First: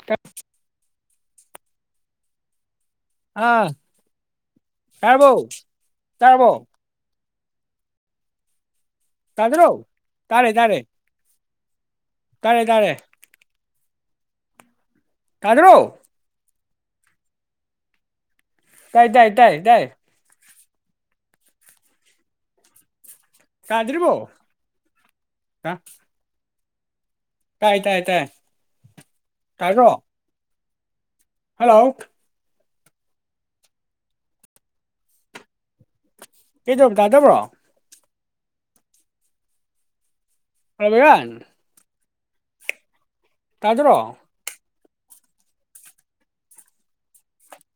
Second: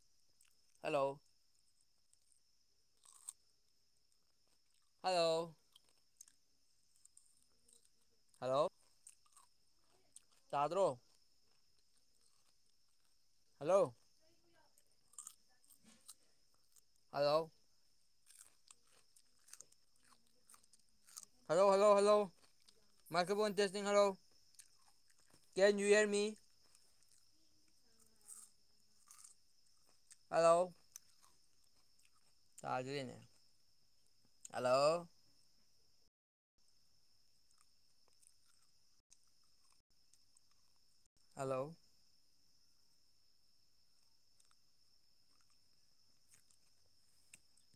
[unintelligible] hello ꯑꯥ ꯇꯥꯔꯕꯣ hello ꯇꯥꯔꯕꯣ ꯍꯜꯂꯣ ꯇꯥꯗꯔꯣ ꯇꯥꯔꯦ ꯇꯥꯔꯦ ꯇꯥꯗ꯭ꯔꯣ ꯇꯥꯔꯦ ꯇꯥꯔꯦ ꯍꯜꯂꯣ ꯇꯥꯗꯥꯔꯣ ꯍꯜꯂꯣ ꯇꯥꯏ ꯇꯥꯏ ꯇꯥꯏ ꯇꯥꯏ hello hello hello microphone testing hello ꯇꯥꯗ꯭ꯔꯤꯕꯣ ꯀꯦꯟ ꯌꯨ ꯍꯤꯔ꯭ꯌ ꯃꯤ ꯇꯥꯏ ꯇꯥꯏ ꯇꯥꯏ ꯇꯥꯗ꯭ꯔꯣ ꯍꯜꯂꯣ ꯍꯜꯂꯣ ꯇꯥꯗ꯭ꯔꯦꯅꯦ ꯍꯜꯂꯣ [inaudible] ꯇꯗꯕ꯭ꯔꯣ [inaudible] ꯔꯟ ꯍꯜꯂꯣ ꯇꯥꯗ꯭ꯔꯣ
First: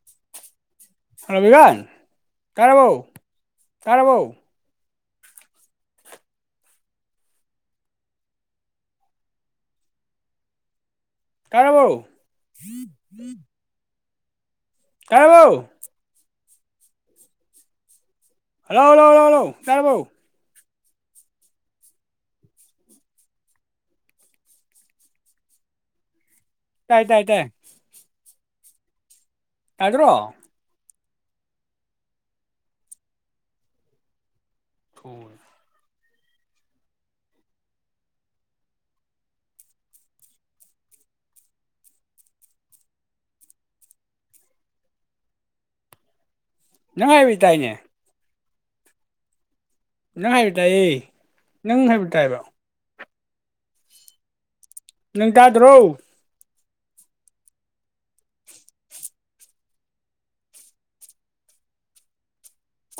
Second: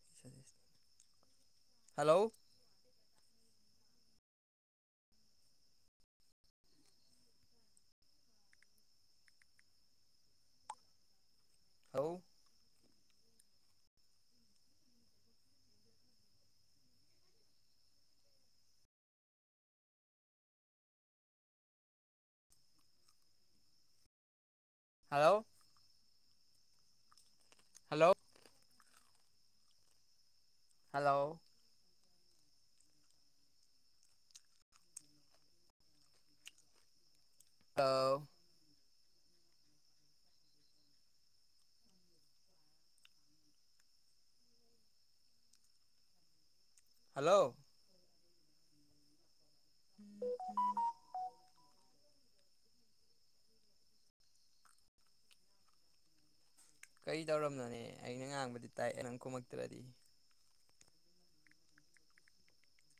[unintelligible] ꯍꯜꯂꯣ ꯕꯤꯔꯣꯟ ꯇꯥꯔꯕꯣ ꯇꯥꯔꯕꯣ ꯇꯥꯔꯕꯣ ꯍꯜꯂꯣ ꯍꯜꯂꯣ ꯇꯥꯔꯕꯣ ꯍꯜꯂꯣ ꯍꯜꯂꯣ ꯍꯜꯂꯣ ꯍꯜꯂꯣ ꯇꯥꯔꯕꯣ ꯍꯜꯂꯣ ꯇꯥꯏ ꯇꯥꯏ ꯇꯥꯏ ꯍꯜꯂꯣ ꯇꯥꯗ꯭ꯔꯣ ꯍꯜꯂꯣ [unintelligible] ꯍꯜꯂꯣ ꯅꯪ ꯍꯥꯏꯕꯗꯤ ꯍꯜꯂꯣ ꯇꯥꯏꯅꯦ ꯅꯪ ꯍꯥꯏꯕ ꯇꯥꯏꯌꯦ ꯅꯪ ꯍꯥꯏꯕ ꯇꯥꯏꯕ ꯅꯪ ꯇꯥꯗ꯭ꯔꯣ ꯀꯩ ꯇꯧꯔꯕꯅꯣꯅꯦ ꯑꯩꯅ ꯉꯥꯡꯕꯗꯤ ꯇꯥꯏ ꯅꯪ ꯈꯨꯝꯃꯛꯇ꯭ꯔꯗꯤ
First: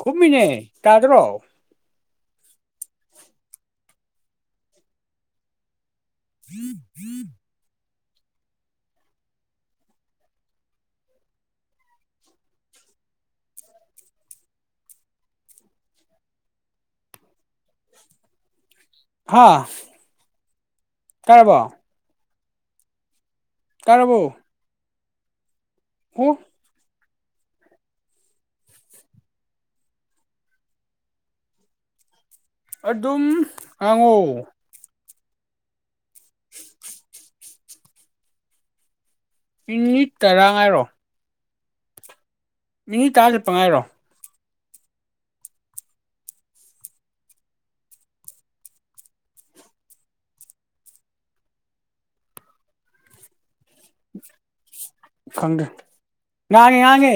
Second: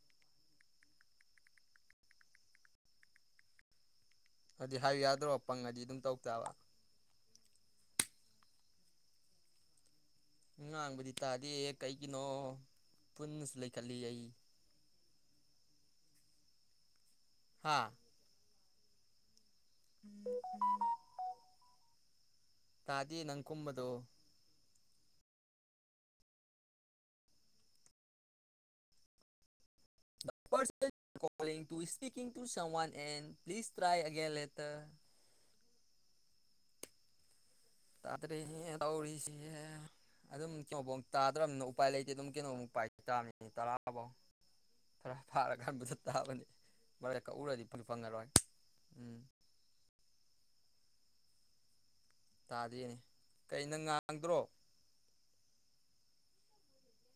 ꯈꯨꯝꯃꯤꯅꯦ ꯇꯥꯗ꯭ꯔꯣ ꯑꯗꯨꯗꯤ ꯍꯥꯏꯌꯨ ꯌꯥꯗ꯭ꯔꯣ ꯄꯪꯉꯗꯤ ꯑꯗꯨꯝ ꯇꯧ ꯇꯥꯕ [unintelligible] ꯉꯥꯡꯕꯗꯤ ꯇꯥꯗꯦ ꯀꯩꯒꯤꯅꯣ ꯐꯨꯜꯗꯁꯨ ꯂꯩꯈꯠꯂꯤ ꯑꯩ ꯍꯥꯥ ꯍꯥꯥ [unintelligible] ꯇꯥꯔꯕꯣ ꯇꯥꯗꯦ ꯅꯪ ꯈꯨꯝꯕꯗꯣ ꯇꯥꯔꯕꯣ [inaudible] [unintelligible] two speaking to someone ꯑꯗꯨꯝ ꯑꯦꯟ ꯄ꯭ꯂꯤꯖ ꯇ꯭ꯔꯥꯏ ꯑꯒꯦꯟ ꯉꯥꯡꯉꯣ ꯂꯦꯇꯔ ꯇꯥꯗ꯭ꯔꯦꯍꯦ ꯇꯧꯔꯤꯁꯦ ꯃꯤꯅꯤꯠ ꯑꯗꯨꯝ ꯇꯔꯥ ꯉꯥꯏꯔꯣ [inaudible] ꯇꯥꯗ꯭ꯔꯕꯅꯤꯅ ꯎꯄꯥꯏ ꯂꯩꯇꯦ ꯑꯗꯨꯝ ꯀꯩꯅꯣ ꯄꯥꯏ ꯇꯥꯃꯤ ꯇꯔꯥ ꯆꯠꯄ ꯃꯤꯅꯤꯠ ꯉꯥꯏꯔꯣ ꯇꯔꯥꯐꯧ ꯈꯔ ꯐꯥꯔꯀꯥꯟ [inaudible] ꯇꯥꯕꯅꯤ ꯃꯔꯛꯇ ꯀꯛꯎꯔꯗꯤ [inaudible] ꯐꯪꯉꯔꯣꯏ ꯎꯝ ꯇꯥꯗꯦꯅꯦ ꯀꯩꯅꯣꯅꯪ ꯉꯥꯡꯗ꯭ꯔꯣ ꯈꯪꯗ꯭ꯔꯦ ꯉꯥꯡꯉꯦ ꯉꯥꯡꯉꯦ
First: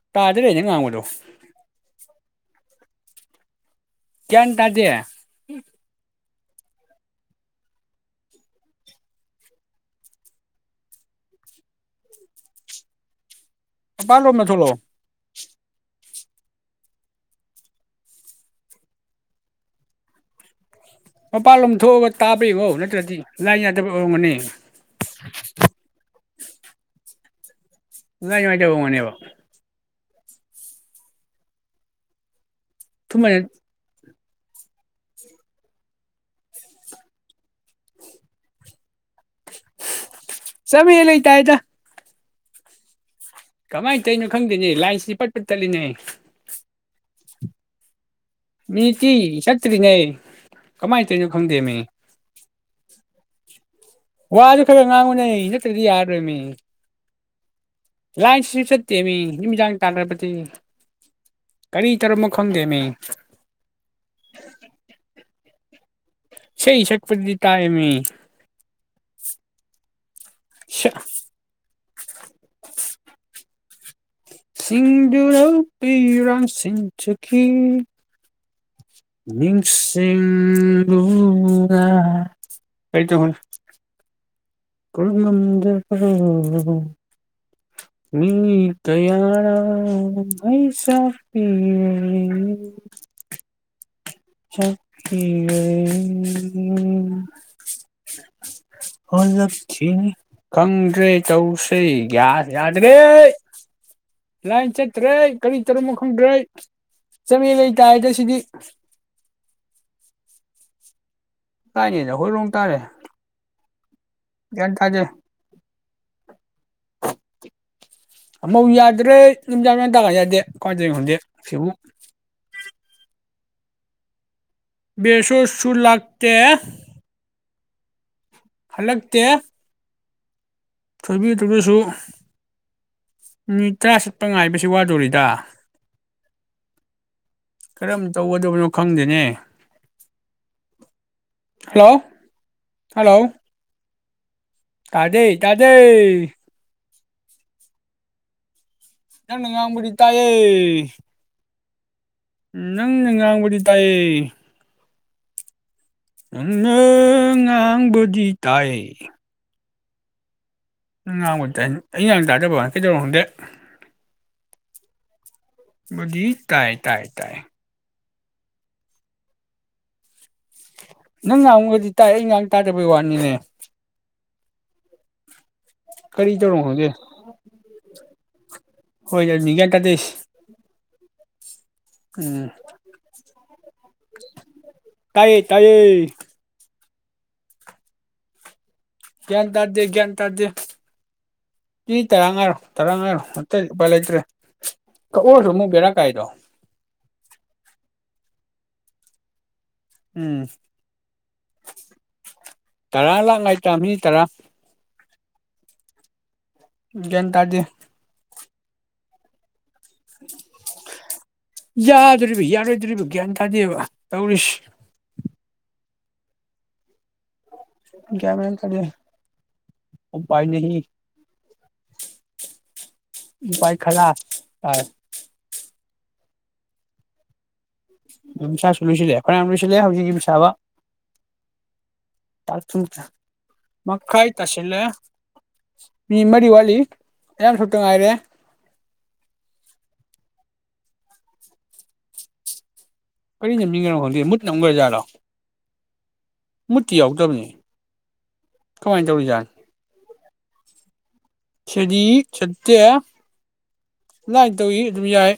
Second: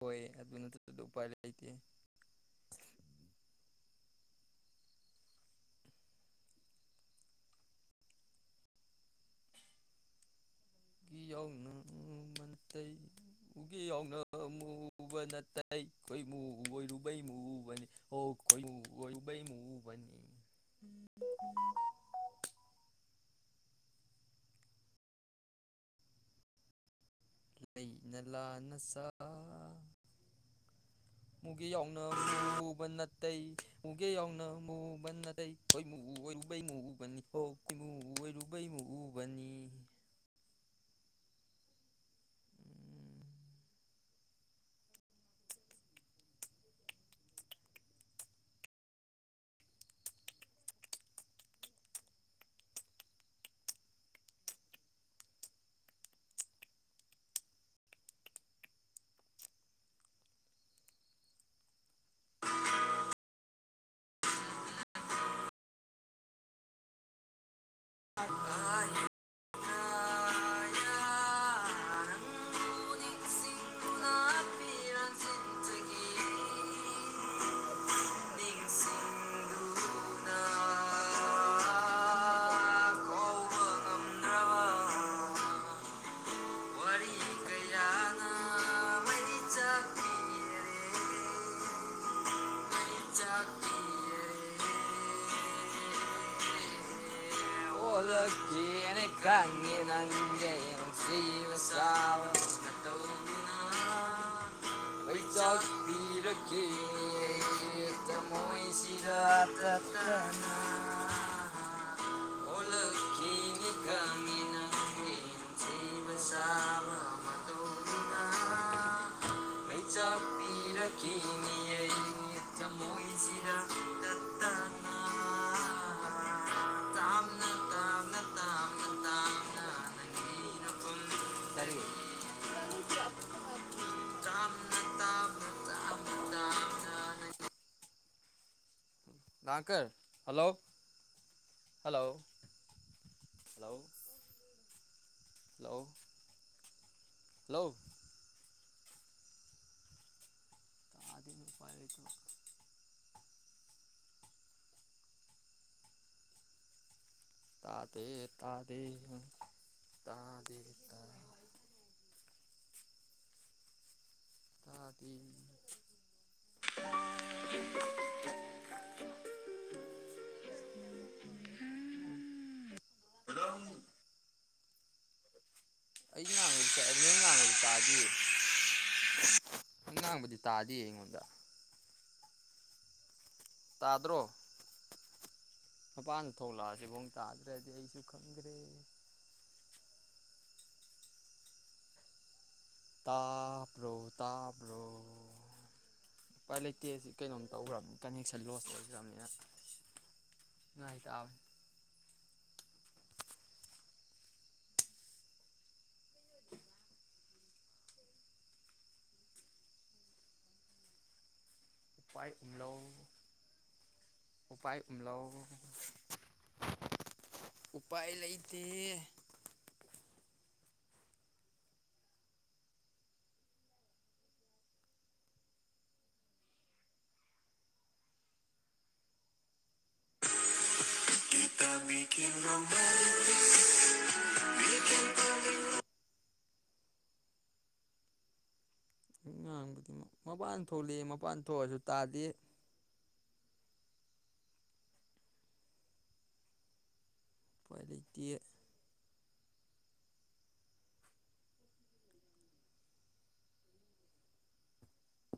ꯍꯣꯏ ꯇꯥꯗ꯭ꯔꯦ ꯑꯗꯨ ꯅꯪ ꯅꯠꯇꯗ ꯉꯥꯡꯕꯗꯣ ꯎꯄꯥꯏ ꯂꯩꯇꯦ ꯒꯌꯥꯟ ꯇꯥꯗꯦ ꯃꯄꯥꯟꯂꯣꯝꯗ [unintelligible] ꯊꯣꯛꯂꯛꯑꯣ ꯃꯨꯕ ꯅꯠꯇꯦ ꯈꯣꯏꯃꯨ ꯑꯣꯏꯔꯨꯕꯩ ꯃꯨꯕꯅꯤ ꯍꯣ ꯈꯣꯏꯃꯨ ꯑꯣꯏꯔꯨꯕꯩ ꯃꯨꯕꯅꯤ [unintelligible] ꯃꯄꯥꯟꯂꯣꯝ ꯊꯣꯛꯑꯒ ꯇꯥꯕꯔ ꯌꯦꯡꯉꯣ ꯅꯠꯇ꯭ꯔꯗꯤ ꯂꯥꯏꯟ ꯌꯥꯗꯕꯩ ꯑꯣꯏꯔꯝꯒꯅꯤ ꯂꯩꯅ ꯂꯥꯏꯟ ꯅꯨꯡꯉꯥꯏꯇꯕ ꯂꯥꯟꯅ ꯑꯣꯏꯔꯝꯒꯅꯦꯕ ꯁꯥꯏ ꯃꯨꯒꯦ ꯌꯧꯅ ꯃꯨꯕ ꯅꯠꯇꯦ ꯊꯨꯃꯥꯏꯅ ꯃꯨꯒꯦ ꯌꯥꯎꯅ ꯃꯨꯕ ꯅꯠꯇꯦ ꯈꯣꯏꯃꯨ ꯑꯣꯏꯔꯨꯕꯩ ꯃꯨꯕꯅꯤ ꯍꯣ ꯈꯣꯏꯃꯨ ꯑꯣꯏꯔꯨ ꯕꯩ ꯃꯨꯕꯅꯤ ꯆꯥꯃꯦꯂꯩ ꯇꯥꯏꯗꯥ [unintelligible] ꯀꯃꯥꯏ ꯇꯧꯔꯤꯅꯣ ꯈꯪꯗꯦꯅꯦ ꯂꯥꯏꯁꯤ ꯄꯠꯄꯠ ꯇꯠꯂꯤꯅꯦ ꯃꯤꯅꯤꯠꯇꯤ ꯆꯠꯇ꯭ꯔꯤꯅꯦ ꯀꯃꯥꯏ ꯇꯧꯏꯅꯣ ꯈꯪꯗꯦ ꯃꯦ ꯋꯥꯗꯨ ꯈꯔ ꯉꯥꯡꯉꯨꯅꯦ ꯅꯠꯇ꯭ꯔꯗꯤ ꯌꯥꯔꯣꯏꯃꯤ ꯂꯥꯏꯟꯁꯤꯁꯨꯓ ꯆꯠꯇꯦꯃꯤ ꯅꯨꯃꯤꯗꯥꯡ ꯇꯥꯗ꯭ꯔꯕꯗꯤ ꯀꯔꯤ ꯇꯧꯔꯝꯃꯣ ꯈꯪꯗꯦ ꯃꯤ ꯏꯁꯩ ꯁꯛꯄꯗꯤ ꯇꯥꯏꯃꯤ [unintelligible] [unintelligible] ꯁꯤꯡꯗꯨꯔ ꯄꯤꯔꯥꯡ ꯁꯤꯟꯊꯥꯈꯤ [unintelligible] [unintelligible] [unintelligible] [unintelligible] [unintelligible] [unintelligible] [inaudible] ꯍꯜꯂꯛꯈꯤꯅꯤ ꯈꯪꯗ꯭ꯔꯦ ꯇꯧꯁꯦ ꯌꯥꯗ꯭ꯔꯦ ꯂ ꯆꯠ꯭ꯔꯦ ꯆ ꯄꯤꯔꯃꯁꯤ ꯆꯃꯦ ꯂꯩ ꯇꯥꯏꯗ ꯁꯤꯗꯤ ꯏꯔꯥꯗꯠꯇꯅ ꯇꯥꯏꯅꯦꯅꯦ ꯑꯩꯈꯣꯏ ꯔꯣꯡ ꯇꯥꯔꯦ ꯀ ꯀꯃꯤ ꯀꯅ ꯊꯥꯖꯦ ꯁꯤꯕ ꯁꯥꯕ ꯇ ꯑꯃꯧ ꯌꯥꯗ꯭ꯔꯦ ꯂꯝꯨꯝꯖꯥꯎ ꯋꯥ ꯇ ꯌꯥꯗꯦ ꯀ꯭ꯋꯥꯏꯗ ꯈꯪꯗꯦ ꯁꯤꯕꯨ ꯆ ꯃꯣꯏꯁꯤꯔ ꯇ ꯇꯅ ꯦꯁꯁ ꯂꯥꯛꯇ ꯍꯂꯛꯛꯇ ꯊꯣꯏꯕꯤꯗꯨ꯭ꯔꯒꯁꯨ ꯎ ꯅꯨꯃꯤꯠ ꯇꯔꯥ ꯆꯠꯄ ꯉꯥꯏꯕꯁꯤ ꯋꯥꯗꯣꯔꯤꯗ ꯈꯔꯦ ꯇꯧ ꯥꯡꯀꯔ ꯍꯜꯂꯣ ꯍꯜꯂꯣ ꯍꯂꯣ ꯇꯥꯖꯩ ꯇꯥꯖꯩ ꯍꯜꯂꯣ ꯌꯥꯝꯟꯅ ꯉ ꯄꯨ ꯇꯑꯦ ꯑꯗ ꯎꯄꯥꯥꯏꯨ ꯎ ꯅꯪꯪ ꯉꯥꯡꯕꯨꯗꯤ ꯇꯥꯏꯌꯦ ꯑ ꯇꯥꯗꯦ ꯇꯥꯗꯦ ꯇꯥꯗꯦ ꯇꯥ ꯉꯥꯡꯕꯗꯤ ꯑꯩ ꯉ ꯇꯥꯗꯕ ꯀꯩꯗꯧꯔꯣꯪꯗꯦ ꯇꯥꯗꯤ ꯃꯗꯤ ꯇꯥꯏ ꯇꯥꯏ ꯇꯥꯏ ꯅꯪ ꯉꯥꯡꯨꯒꯗꯤ ꯇꯥꯛ ꯑꯩ ꯉꯥꯡ ꯇꯥꯗꯕꯩ ꯋꯥꯠꯅꯤꯅꯦ ꯑꯩ ꯀꯔꯤ ꯇꯧꯔꯝꯅꯣ ꯉꯥꯡꯕꯗꯤ ꯈꯪꯗꯦ ꯆꯥꯏꯅꯤ ꯅ ꯉꯥꯡꯕꯗꯤ ꯍꯣꯏ ꯑꯗꯨꯅꯤ ꯒ꯭ꯌꯥꯟ ꯇꯥꯗꯦ ꯇꯥꯗ ꯉꯥꯡꯕꯗꯤ ꯇꯥꯗꯤ ꯌꯦꯡꯉꯣꯟꯗ ꯎꯝ ꯇꯥꯗ꯭ꯔꯣ ꯇꯥꯏꯌꯦ ꯇꯥꯏ ꯊꯣꯛꯂꯛꯑꯁꯤꯐ ꯇꯥꯗ꯭ꯔꯗꯤ ꯑꯩꯁꯨ ꯈꯪꯗ꯭ꯔꯦ ꯒ꯭ꯌꯥꯟ ꯇꯥꯗꯦ ꯒ꯭ꯌꯥꯟ ꯇꯥꯗꯦ ꯀ ꯇꯔꯥ ꯉꯔꯣ ꯇꯔꯥꯉꯥꯏꯔꯣ ꯑꯇꯩ ꯂꯨꯄꯥꯏ ꯇꯥꯕ꯭ꯔꯣ ꯂꯩꯇ꯭ꯔꯦ ꯀꯛꯑꯣꯔꯁꯨ ꯑꯃꯨꯛ ꯕꯦꯔꯥ ꯀꯥꯏꯗꯣ ꯎꯄꯄꯥꯥꯏ ꯂꯩꯇꯦ ꯑꯁꯤ ꯀꯩꯅꯣꯝ ꯇꯧꯈ꯭ꯔꯕꯅꯤ ꯀꯅꯦꯛꯁꯟ ꯂꯣꯁ ꯑꯣꯏꯈ꯭ꯔꯕꯅꯤꯅ ꯎꯝ ꯉꯥꯏ ꯇꯥꯕꯅꯤ ꯇꯔꯥ ꯂꯥꯛ ꯉꯏꯇꯥ ꯃꯤ ꯇꯔꯥ ꯎ ꯒꯦꯟ ꯇꯔꯗꯤ ꯎꯄꯥꯏ ꯌꯥꯗꯣꯔꯤꯕ ꯎꯝꯂꯧ ꯌꯥꯔꯣꯏꯗꯣꯔꯤꯕ ꯒ꯭ꯌꯥꯟ ꯇꯥꯗꯦꯕ ꯇꯧꯔꯤꯁꯤ ꯝꯂꯥꯎ ꯎꯄꯥꯏ ꯂꯩꯇꯦ ꯑꯣ ꯄꯥꯏꯅꯦ ꯎꯄꯥꯏ ꯈꯂ ꯑ ꯑꯗꯨꯝꯁꯥꯁꯨ ꯂꯣꯏꯁꯤꯜꯂꯦ ꯍꯔꯌꯥꯝ ꯌꯥꯝ ꯂꯣꯏꯁꯤꯜꯂꯦ ꯍꯧꯛꯀꯤ ꯃꯤꯁꯥꯕ [unintelligible] ꯃꯤ ꯃꯔꯤ ꯋꯥꯠꯂꯤ ꯌꯥꯝ ꯁꯨꯇ ꯉꯥꯏꯔꯦ ꯉꯥꯡꯕꯗꯤ ꯃꯄꯥꯟ ꯊꯣꯛꯂꯑ ꯃꯄꯥꯟ ꯊꯣꯛꯑꯁꯨ ꯇꯥꯜꯂꯤ ꯀꯔꯤ ꯅ ꯃꯤꯒꯅꯣ ꯈꯪꯗꯦ ꯃꯨꯠ ꯅꯝꯈ꯭ꯔ ꯖꯥꯠꯔꯣ ꯃꯨꯠꯇꯤ ꯌꯥꯎꯗꯕꯅꯤ ꯄꯂꯤꯛꯇ ꯀꯃꯥꯏꯟ ꯇꯧꯔꯤꯖꯥꯠ ꯁꯤꯗꯗꯤ ꯁꯦꯠꯇꯦ ꯑꯗꯨꯃꯥꯏꯟ ꯇꯧꯋꯤ ꯑꯗꯨꯝ ꯌꯥꯏ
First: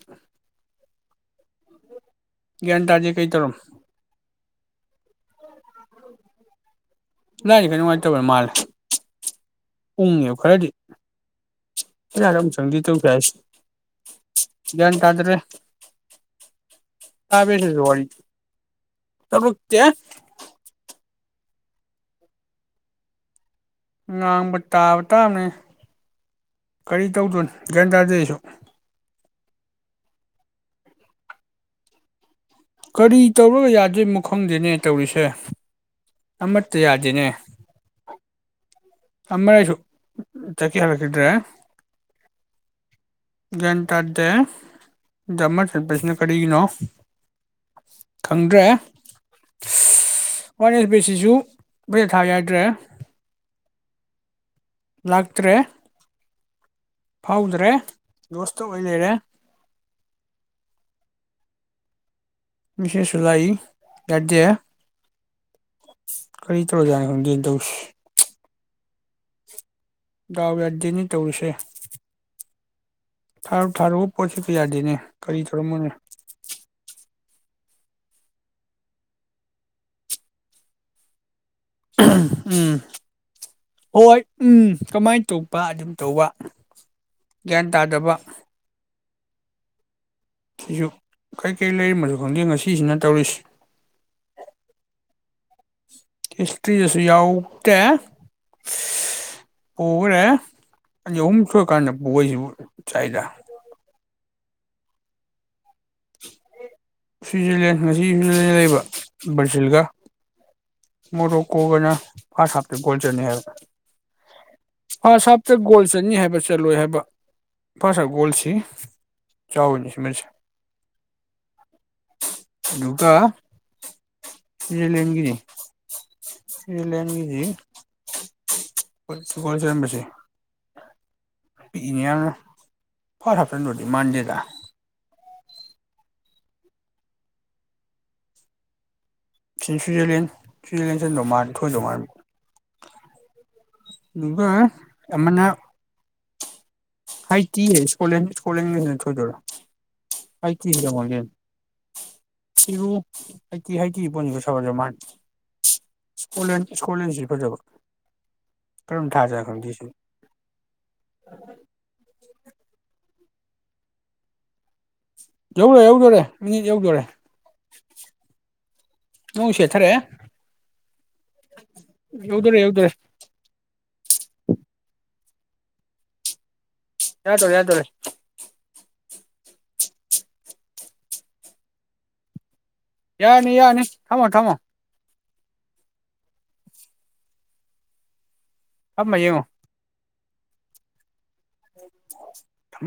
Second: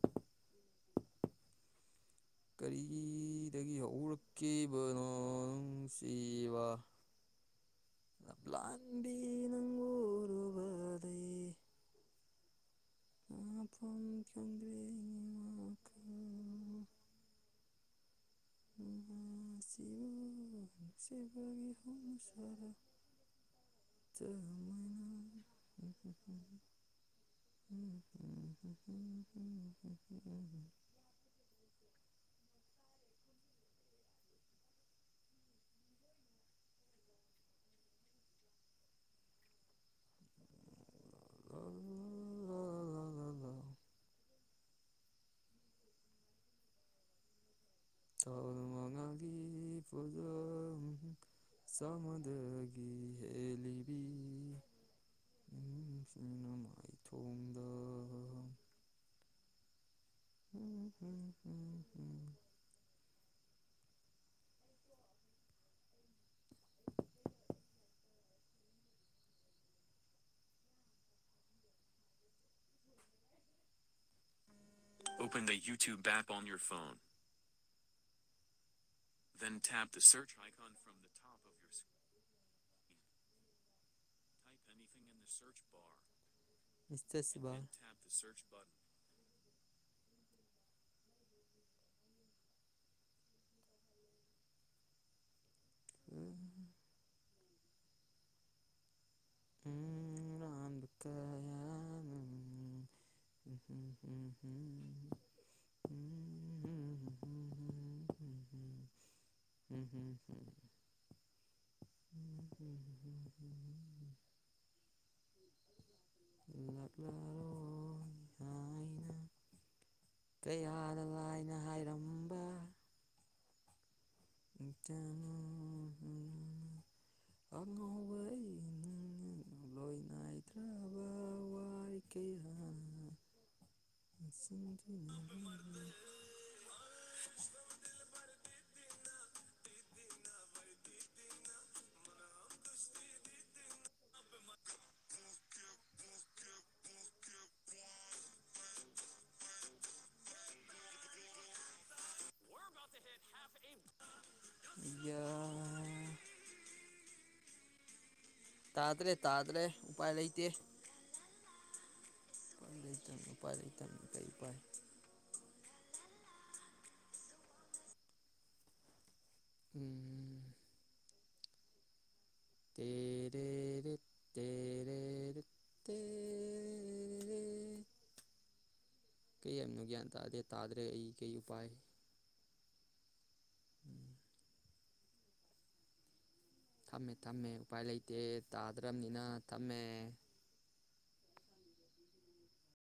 ꯒ꯭ꯌꯥꯟ ꯇꯥꯗꯦ ꯀꯩ ꯇꯧꯔꯝ ꯀꯔꯤꯗꯒꯤ ꯍꯧꯔꯛꯈꯤꯕꯅꯣ ꯅꯨꯡꯁꯤꯕ ꯂꯥꯏꯟꯁꯦ ꯈꯔ ꯅꯨꯡꯉꯥꯏꯇꯕ ꯃꯥꯜꯂꯦ ꯂꯝꯂꯥꯟꯕꯤ ꯅꯪꯕꯨ ꯎꯔꯨꯕꯗꯩ ꯀꯔꯥꯏꯗ ꯑꯃꯨꯛ ꯆꯪꯗꯣꯏ ꯇꯧ ꯄꯣꯊꯥꯐꯝ ꯈꯪꯗꯦ ꯇꯥꯗ꯭ꯔꯦ ꯑꯩꯒꯤ ꯋꯥꯈꯟ ꯇꯕ꯭ꯔꯥ ꯁꯤꯁꯨ ꯋꯥꯔꯤ ꯊꯣꯛꯂꯛꯇꯦ ꯃꯥꯁꯤꯕꯨ ꯅꯨꯡꯁꯤꯕꯒꯤ ꯍꯧꯅꯁꯥꯔꯥ ꯉꯥꯡꯕ ꯇꯥꯕ ꯇꯥꯕꯅꯤ ꯀꯔꯤ ꯇꯧꯗꯣꯏꯅꯣ ꯒ꯭ꯌꯥꯟ ꯇꯥꯗꯦ ꯑꯩꯁꯨ ꯎꯝ ꯎ ꯎꯝ ꯀꯔꯤ ꯇꯧꯔꯒ ꯌꯥꯗꯣꯏꯃꯣ ꯈꯪꯗꯦꯅꯦ ꯇꯧꯔꯤꯁꯦ ꯑꯃꯠꯇ ꯌꯥꯗꯦꯅꯦ ꯑꯝꯃꯔꯥꯁꯨ ꯆꯀꯤ [unintelligible] ꯂꯥ ꯂꯥ ꯂꯥ ꯒ꯭ꯌꯥꯟ ꯇꯥꯗꯦ ꯗꯃ ꯆꯠꯄꯁꯤꯅ ꯀꯔꯤꯒꯤꯅꯣ ꯈꯪꯗ꯭ꯔꯦ ꯋꯥꯟ ꯑꯦꯁ ꯕꯤꯁꯤꯁꯨ [unintelligible] ꯕꯦꯠ ꯊꯥ ꯌꯥꯗ꯭ꯔꯦ ꯆꯥꯃꯥꯗꯒꯤ ꯍꯦꯜꯂꯤꯕꯤ ꯂꯥꯛꯇ꯭ꯔꯦ [unintelligible] ꯃꯥꯏꯊꯣꯡꯗ ꯈꯣꯏ ꯂꯩꯔꯦ [unintelligible] ꯉꯥꯁꯤꯁꯨ ꯂꯩ ꯗꯥꯗꯦ ꯀꯔꯤ ꯇꯧꯔꯤꯖꯥꯠꯅꯣ ꯈꯪꯗꯦꯅꯦ ꯇꯧꯔꯤꯁꯦ ꯗꯥꯎ ꯌꯥꯗꯦꯅꯤ ꯇꯧꯔꯤꯁꯦ ꯊꯥꯔꯨ ꯊꯥꯔꯨꯕ ꯄꯣꯠꯁꯤ ꯌꯥꯗꯦꯅꯦ ꯀꯔꯤ ꯇꯧꯔꯝꯃꯣꯅꯦ [unintelligible] [unintelligible] ꯎꯝ ꯍꯣꯏ ꯎꯝ ꯀꯃꯥꯏꯅ ꯇꯧꯄ ꯑꯗꯨꯝ ꯇꯧꯕ ꯏꯁꯇꯁꯤꯕ ꯒ꯭ꯌꯥꯟ ꯇꯥꯗꯕ ꯁꯤꯁꯨ ꯀꯩ ꯀꯩ ꯂꯩꯔꯝꯃꯣꯁꯨ ꯈꯪꯗꯦ ꯉꯁꯤꯁꯤꯅ ꯇꯧꯔꯤꯁꯤ ꯎꯝ ꯏꯁꯇꯔꯤꯗꯁꯨ ꯌꯥꯎꯇꯦ ꯄꯣꯒ꯭ꯔꯦ ꯔꯥꯟꯕ ꯑꯅꯤ ꯑꯍꯨꯝ ꯀꯌꯥ ꯁꯨꯔꯑꯀꯥꯟꯗ ꯄꯣꯏꯁꯤꯕꯨ ꯆꯥꯛꯏꯗ ꯎꯝ ꯎꯝ ꯎꯝ ꯍꯝ ꯁ꯭ꯋꯤꯖꯔꯂꯦꯟ ꯉꯁꯤ ꯁ꯭ꯋꯤꯖꯔꯂꯦꯟꯗ ꯂꯩꯕ ꯕ꯭ꯔꯥꯖꯤꯜꯒ ꯂꯥꯛꯂꯔꯣꯏ ꯃꯣꯔꯣꯀꯣꯒꯅ ꯐꯥꯁ ꯍꯥꯞꯇ ꯒꯣꯜꯆꯟꯅꯤ ꯍꯥꯏ ꯐꯥꯁ ꯍꯥꯞꯇ ꯒꯣꯜ ꯆꯠꯅꯤ ꯍꯥꯏꯕ ꯆꯠꯂꯣꯏ ꯍꯥꯏꯕ ꯐꯥꯁ ꯍꯥꯞ ꯒꯣꯜꯁꯤ ꯍꯥꯏꯅ ꯆꯥꯎꯅꯤꯁ ꯃꯦꯁꯤ ꯀꯌꯥꯗ ꯂꯥꯏꯅ ꯍꯥꯏꯔꯝꯕ ꯑꯗꯨꯒ ꯑꯩꯇꯥꯅ ꯁ꯭ꯋꯤꯖꯔꯂꯦꯟꯒꯤꯅꯤ ꯁ꯭ꯋꯤꯖꯔꯂꯦꯟꯒꯤꯗꯤ [unintelligible] ꯑꯉꯧꯕ ꯑꯩ ꯒꯣꯜ ꯆꯟꯕꯁꯦ ꯂꯣꯏꯅꯥꯏꯗ꯭ꯔꯕ ꯋꯥꯔꯤ ꯀꯌꯥꯥ ꯃꯥꯏ ꯍꯥꯟꯆꯟꯕꯗꯤ ꯃꯥꯟꯗꯦꯗ [unintelligible] ꯁꯤ ꯁ꯭ꯋꯤꯖꯔꯂꯦꯟ ꯁ꯭ꯋꯤꯖꯔꯂꯦꯟ ꯆꯟꯗꯧ ꯃꯥꯂꯤ ꯊꯣꯏꯗꯧ ꯃꯥꯟ ꯅꯨꯕ ꯑꯃꯅ ꯍꯥꯏꯇꯤ ꯏꯀꯣꯠꯂꯦꯟ ꯏꯀꯣꯠꯂꯦꯟ ꯅ ꯊꯣꯏꯗꯣꯏꯔꯣ ꯍꯥꯏꯇꯤ [unintelligible] ꯊꯤꯔꯨ ꯍꯥꯏꯇꯤ ꯍꯥꯏꯇꯤ ꯌꯥ [unintelligible] ꯄꯣꯂꯦꯟ ꯏꯀꯣꯠꯂꯦꯟ ꯁꯤ ꯐꯖꯕ ꯀꯔꯝ ꯇꯥꯗ꯭ꯔꯦ ꯊꯥꯖꯥꯠꯅꯣ ꯇꯥꯗ꯭ꯔꯦ ꯈꯪꯗꯦ ꯁꯤ ꯎꯄꯥꯏ ꯂꯩꯇꯦ ꯏꯄꯥꯏ ꯂꯩꯇꯝꯃꯤ ꯂꯩꯇꯝꯃꯤ ꯀꯔꯤ ꯎꯄꯥꯏ ꯌꯧꯔꯦ ꯌꯧꯗꯣꯔꯦ ꯃꯤꯅꯤꯠ ꯌꯧꯗꯣꯔꯦ ꯅ‌ꯣꯡ ꯁꯦꯠꯊꯔꯛꯑ‌ꯦ ꯎꯝ ꯌꯧꯗꯧꯔꯦ ꯌꯧꯗꯧꯔꯦ ꯇꯦꯔ‌ꯦꯠ ꯇ‌ꯦꯔꯦꯔ‌ꯦ ꯇ‌ꯦꯠ ꯌꯥꯗ‌ꯣꯔ‌ꯦ ꯌꯥꯗ‌ꯣꯔ‌ꯦ ꯀꯔꯤ ꯍꯥꯏꯅꯣ ꯒ꯭ꯌꯥꯟ ꯇꯥꯗꯦ ꯇꯥꯗ꯭ꯔꯦ ꯑꯩ ꯀꯩ ꯎꯄꯥꯏ ꯌꯥꯔꯅꯤ ꯌꯥꯔꯅꯤ ꯊꯝꯃꯣ ꯊꯝꯃꯣ ꯊꯝꯃꯦ ꯊꯝꯃꯦ ꯎꯄꯥꯏ ꯂꯩꯇꯦ ꯊꯝꯃ ꯇꯥꯗ꯭ꯔꯕꯅꯤꯅ ꯌꯦꯡꯉꯣ ꯊꯝꯃꯦ [inaudible]